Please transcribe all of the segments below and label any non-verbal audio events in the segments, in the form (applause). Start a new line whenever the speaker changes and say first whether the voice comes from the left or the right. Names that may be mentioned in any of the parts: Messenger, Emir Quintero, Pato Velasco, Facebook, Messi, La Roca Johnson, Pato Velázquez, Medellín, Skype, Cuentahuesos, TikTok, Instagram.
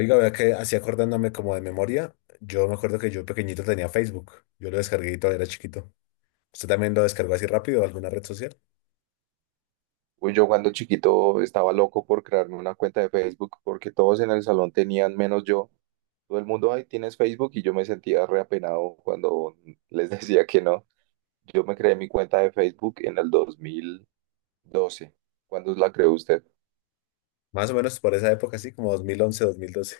left: Oiga, vea que así acordándome como de memoria, yo me acuerdo que yo pequeñito tenía Facebook. Yo lo descargué y todavía era chiquito. ¿Usted también lo descargó así rápido, alguna red social?
right: Uy, yo cuando chiquito estaba loco por crearme una cuenta de Facebook porque todos en el salón tenían menos yo. Todo el mundo, ay, tienes Facebook y yo me sentía reapenado cuando les (laughs) decía que no. Yo me creé mi cuenta de Facebook en el 2012. ¿Cuándo la creó usted?
left: Más o menos por esa época, así como 2011, 2012.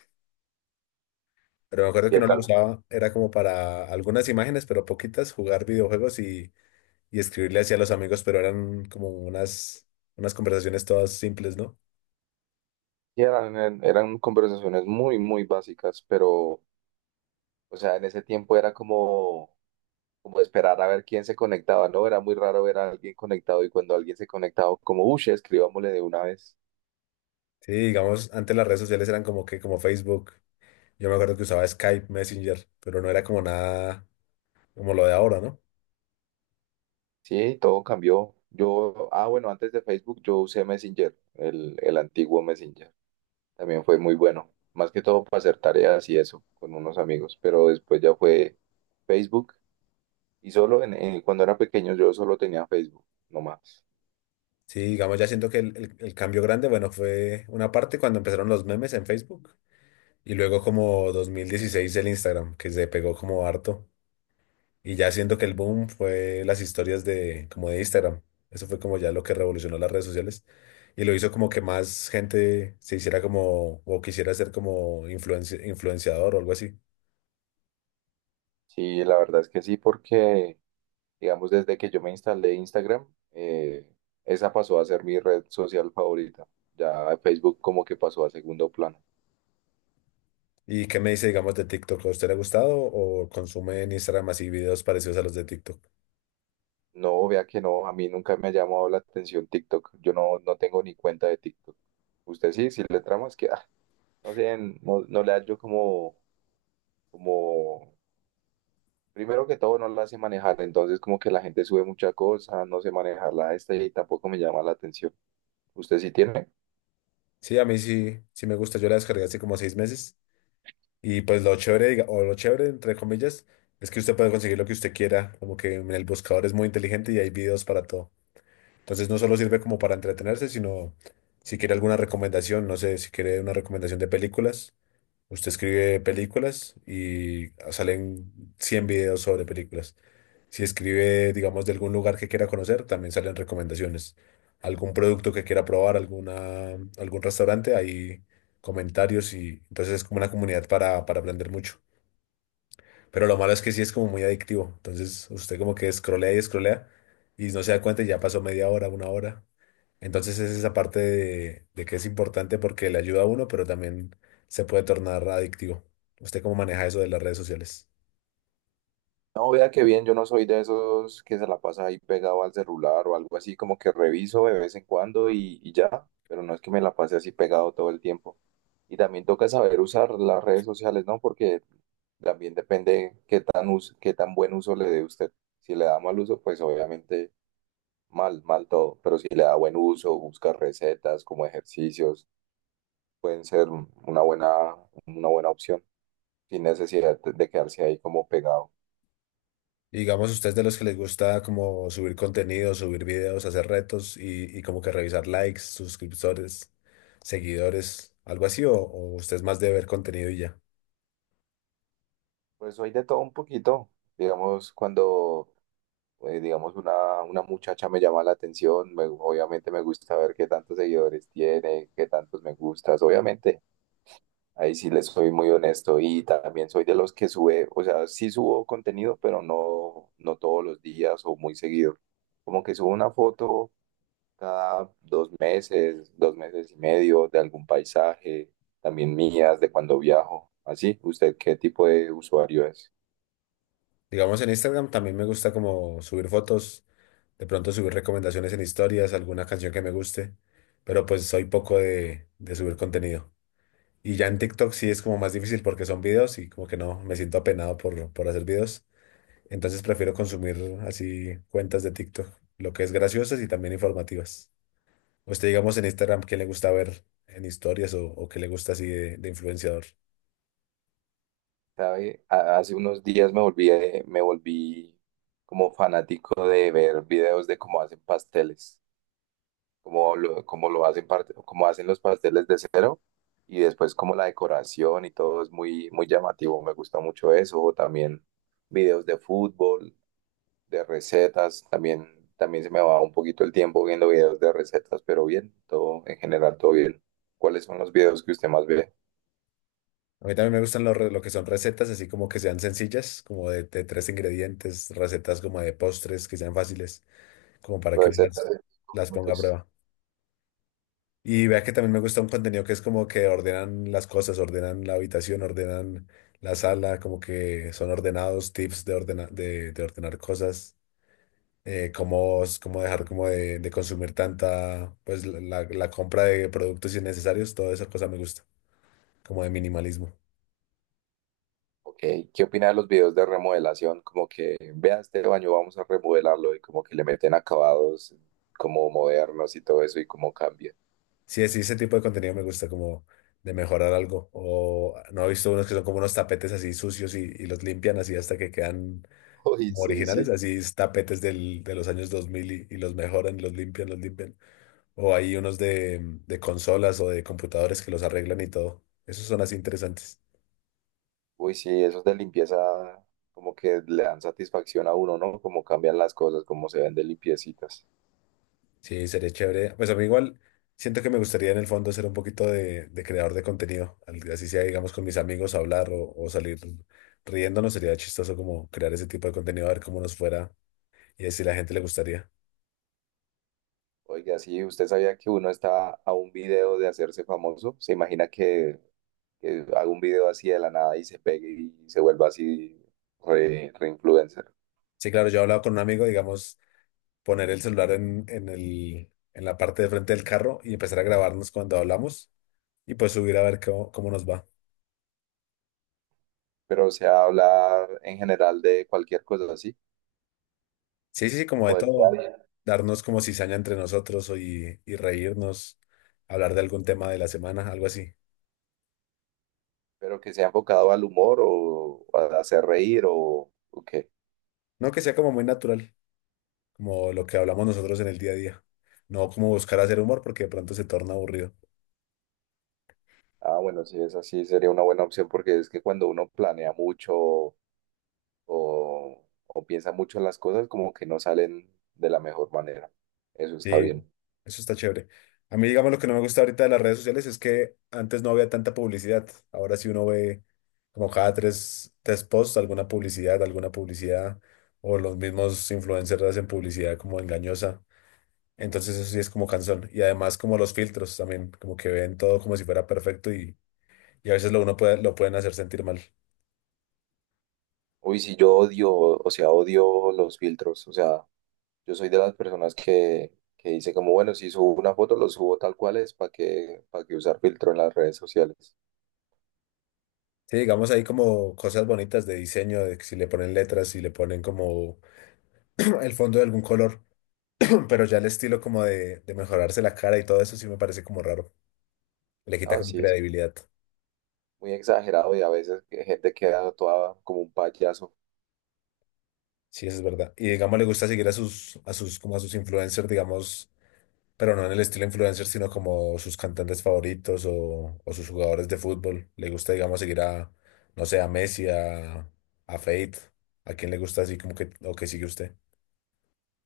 left: Pero me
right: ¿Y
left: acuerdo que
right: qué
left: uno la
right: tal?
left: usaba, era como para algunas imágenes, pero poquitas, jugar videojuegos y escribirle así a los amigos, pero eran como unas conversaciones todas simples, ¿no?
right: Y eran conversaciones muy, muy básicas, pero, o sea, en ese tiempo era como, como esperar a ver quién se conectaba, ¿no? Era muy raro ver a alguien conectado y cuando alguien se conectaba, como, uy, escribámosle de una vez.
left: Sí, digamos, antes las redes sociales eran como que, como Facebook. Yo me acuerdo que usaba Skype, Messenger, pero no era como nada como lo de ahora, ¿no?
right: Sí, todo cambió. Yo, bueno, antes de Facebook yo usé Messenger, el antiguo Messenger. También fue muy bueno, más que todo para hacer tareas y eso con unos amigos, pero después ya fue Facebook y solo cuando era pequeño yo solo tenía Facebook, no más.
left: Sí, digamos, ya siento que el cambio grande, bueno, fue una parte cuando empezaron los memes en Facebook y luego como 2016 el Instagram, que se pegó como harto. Y ya siento que el boom fue las historias de como de Instagram. Eso fue como ya lo que revolucionó las redes sociales y lo hizo como que más gente se hiciera como o quisiera ser como influenciador o algo así.
right: Sí, la verdad es que sí, porque digamos desde que yo me instalé Instagram, esa pasó a ser mi red social favorita. Ya Facebook como que pasó a segundo plano.
left: ¿Y qué me dice, digamos, de TikTok? ¿A usted le ha gustado o consume en Instagram así videos parecidos a los de TikTok?
right: No, vea que no, a mí nunca me ha llamado la atención TikTok. Yo no, no tengo ni cuenta de TikTok. Usted sí, si le tramas que, ah, no sé, no, no le hallo como, como, primero que todo no la hace manejar, entonces como que la gente sube mucha cosa, no sé manejarla esta y tampoco me llama la atención. ¿Usted sí tiene?
left: Sí, a mí sí, sí me gusta. Yo la descargué hace como 6 meses. Y pues lo chévere, o lo chévere, entre comillas, es que usted puede conseguir lo que usted quiera, como que en el buscador es muy inteligente y hay videos para todo. Entonces no solo sirve como para entretenerse, sino si quiere alguna recomendación, no sé, si quiere una recomendación de películas, usted escribe películas y ah, salen 100 videos sobre películas. Si escribe, digamos, de algún lugar que quiera conocer, también salen recomendaciones. Algún producto que quiera probar, alguna, algún restaurante, hay comentarios y entonces es como una comunidad para aprender mucho. Pero lo malo es que sí es como muy adictivo. Entonces usted como que escrolea y escrolea y no se da cuenta y ya pasó media hora, una hora. Entonces es esa parte de que es importante porque le ayuda a uno, pero también se puede tornar adictivo. ¿Usted cómo maneja eso de las redes sociales?
right: No, vea que bien, yo no soy de esos que se la pasa ahí pegado al celular o algo así, como que reviso de vez en cuando y ya, pero no es que me la pase así pegado todo el tiempo. Y también toca saber usar las redes sociales, ¿no? Porque también depende qué tan buen uso le dé usted. Si le da mal uso, pues obviamente mal, mal todo, pero si le da buen uso, busca recetas como ejercicios, pueden ser una buena opción, sin necesidad de quedarse ahí como pegado.
left: Y digamos, ¿usted es de los que les gusta como subir contenido, subir videos, hacer retos y como que revisar likes, suscriptores, seguidores, algo así? O usted es más de ver contenido y ya?
right: Pues soy de todo un poquito. Digamos, cuando, digamos, una muchacha me llama la atención, obviamente me gusta ver qué tantos seguidores tiene, qué tantos me gustas, obviamente. Ahí sí les soy muy honesto y también soy de los que sube, o sea, sí subo contenido, pero no, no todos los días o muy seguido. Como que subo una foto cada 2 meses, 2 meses y medio de algún paisaje, también mías, de cuando viajo. Así, ¿usted qué tipo de usuario es?
left: Digamos, en Instagram también me gusta como subir fotos, de pronto subir recomendaciones en historias, alguna canción que me guste, pero pues soy poco de subir contenido. Y ya en TikTok sí es como más difícil porque son videos y como que no, me siento apenado por hacer videos. Entonces prefiero consumir así cuentas de TikTok, lo que es graciosas y también informativas. Usted, digamos, en Instagram, ¿qué le gusta ver en historias o qué le gusta así de influenciador?
right: ¿Sabe? Hace unos días me volví como fanático de ver videos de cómo hacen pasteles, cómo lo hacen, cómo hacen los pasteles de cero y después como la decoración y todo es muy, muy llamativo. Me gusta mucho eso. O también videos de fútbol, de recetas. También, también se me va un poquito el tiempo viendo videos de recetas, pero bien, todo en general, todo bien. ¿Cuáles son los videos que usted más ve?
left: A mí también me gustan lo que son recetas, así como que sean sencillas, como de tres ingredientes, recetas como de postres que sean fáciles, como para que uno
right: Recetas de
left: las ponga a
right: minutos.
left: prueba. Y vea que también me gusta un contenido que es como que ordenan las cosas, ordenan la habitación, ordenan la sala, como que son ordenados, tips de, de ordenar cosas, cómo, cómo dejar como de consumir tanta, pues la compra de productos innecesarios, toda esa cosa me gusta, como de minimalismo.
right: Ok, ¿qué opinas de los videos de remodelación? Como que, vea este baño, vamos a remodelarlo y como que le meten acabados como modernos y todo eso y cómo cambia.
left: Sí, sí, ese tipo de contenido me gusta, como de mejorar algo. O no he visto unos que son como unos tapetes así sucios y los limpian así hasta que quedan
right: (laughs) Uy,
left: como
right: sí,
left: originales,
right: sí.
left: así es tapetes de los años 2000 y los mejoran, los limpian, los limpian. O hay unos de consolas o de computadores que los arreglan y todo. Esos son así interesantes.
right: Uy, sí, esos de limpieza como que le dan satisfacción a uno, ¿no? Como cambian las cosas, como se ven de limpiecitas.
left: Sí, sería chévere. Pues a mí igual siento que me gustaría en el fondo ser un poquito de creador de contenido. Así sea, digamos, con mis amigos hablar o salir riéndonos. Sería chistoso como crear ese tipo de contenido, a ver cómo nos fuera y a ver si la gente le gustaría.
right: Oiga, sí, ¿usted sabía que uno está a un video de hacerse famoso? ¿Se imagina que haga un video así de la nada y se pegue y se vuelva así re, re influencer?
left: Sí, claro, yo he hablado con un amigo, digamos, poner el celular en la parte de frente del carro y empezar a grabarnos cuando hablamos y pues subir a ver cómo, cómo nos va.
right: Pero o sea, hablar en general de cualquier cosa así,
left: Sí, sí, sí, como de
right: como del día a
left: todo,
right: día,
left: darnos como cizaña entre nosotros y reírnos, hablar de algún tema de la semana, algo así.
right: pero que sea enfocado al humor o a hacer reír o qué.
left: No, que sea como muy natural, como lo que hablamos nosotros en el día a día. No como buscar hacer humor porque de pronto se torna aburrido.
right: Ah, bueno, sí, es así, sería una buena opción porque es que cuando uno planea mucho o, o piensa mucho en las cosas, como que no salen de la mejor manera. Eso está
left: Sí.
right: bien.
left: Eso está chévere. A mí, digamos, lo que no me gusta ahorita de las redes sociales es que antes no había tanta publicidad. Ahora sí uno ve como cada tres posts alguna publicidad, o los mismos influencers hacen publicidad como engañosa. Entonces eso sí es como cansón. Y además como los filtros también, como que ven todo como si fuera perfecto y a veces lo uno puede, lo pueden hacer sentir mal.
right: Uy, sí, yo odio, o sea, odio los filtros, o sea, yo soy de las personas que dice como, bueno, si subo una foto, lo subo tal cual es, para qué usar filtro en las redes sociales?
left: Sí, digamos ahí como cosas bonitas de diseño, de que si le ponen letras, si le ponen como (clears throat) el fondo de algún color. Pero ya el estilo como de mejorarse la cara y todo eso sí me parece como raro. Le quita
right: No,
left: como
right: sí, es
left: credibilidad.
right: muy exagerado y a veces que gente queda toda como un payaso.
left: Sí, eso es verdad. Y digamos, le gusta seguir como a sus influencers, digamos, pero no en el estilo influencer, sino como sus cantantes favoritos o sus jugadores de fútbol. Le gusta, digamos, seguir a, no sé, a Messi, a Fate, a quien le gusta así como que, o que sigue usted.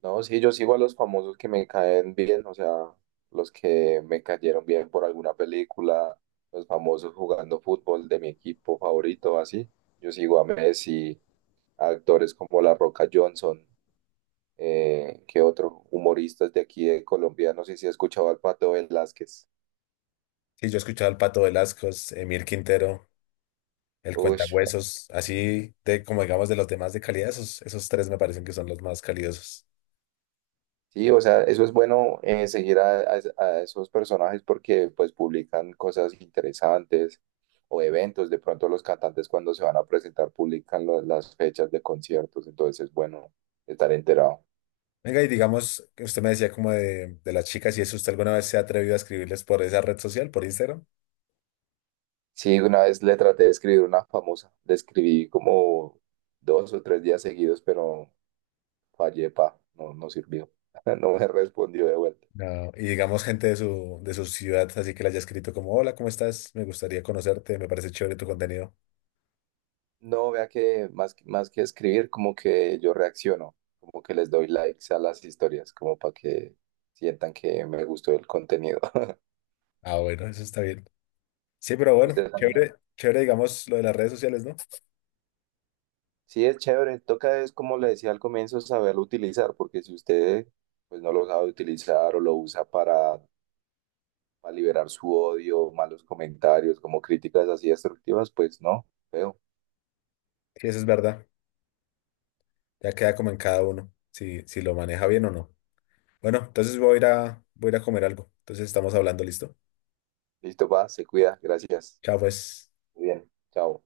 right: No, sí, yo sigo a los famosos que me caen bien, o sea, los que me cayeron bien por alguna película, los famosos jugando fútbol de mi equipo favorito, así. Yo sigo a Messi, a actores como La Roca Johnson, que otros humoristas de aquí de Colombia, no sé si he escuchado al Pato Velázquez.
left: Sí, yo he escuchado al Pato Velasco, Emir Quintero, el
right: Uy,
left: Cuentahuesos, así de como digamos de los demás de calidad, esos, esos tres me parecen que son los más calidosos.
right: sí, o sea, eso es bueno, seguir a, a esos personajes porque pues publican cosas interesantes o eventos. De pronto los cantantes cuando se van a presentar publican las fechas de conciertos, entonces es bueno estar enterado.
left: Venga, y digamos, que usted me decía como de las chicas, y eso usted alguna vez se ha atrevido a escribirles por esa red social, por Instagram.
right: Sí, una vez le traté de escribir una famosa, le escribí como 2 o 3 días seguidos, pero fallé, pa, no, no sirvió, (laughs) no me respondió de vuelta.
left: No. Y digamos, gente de su ciudad, así que le haya escrito como, hola, ¿cómo estás? Me gustaría conocerte, me parece chévere tu contenido.
right: No, vea que más, más que escribir, como que yo reacciono, como que les doy likes a las historias, como para que sientan que me gustó el contenido. (laughs)
left: Ah, bueno, eso está bien. Sí, pero bueno,
right: Usted también.
left: chévere, chévere, digamos, lo de las redes sociales, ¿no?
right: Sí, es chévere. Toca es, como le decía al comienzo, saberlo utilizar, porque si usted pues no lo sabe utilizar o lo usa para liberar su odio, malos comentarios, como críticas así destructivas, pues no, feo.
left: Sí, eso es verdad. Ya queda como en cada uno, si, si lo maneja bien o no. Bueno, entonces voy a ir a comer algo. Entonces estamos hablando, ¿listo?
right: Listo, va, se cuida. Gracias.
left: Chao, pues.
right: Muy bien. Chao.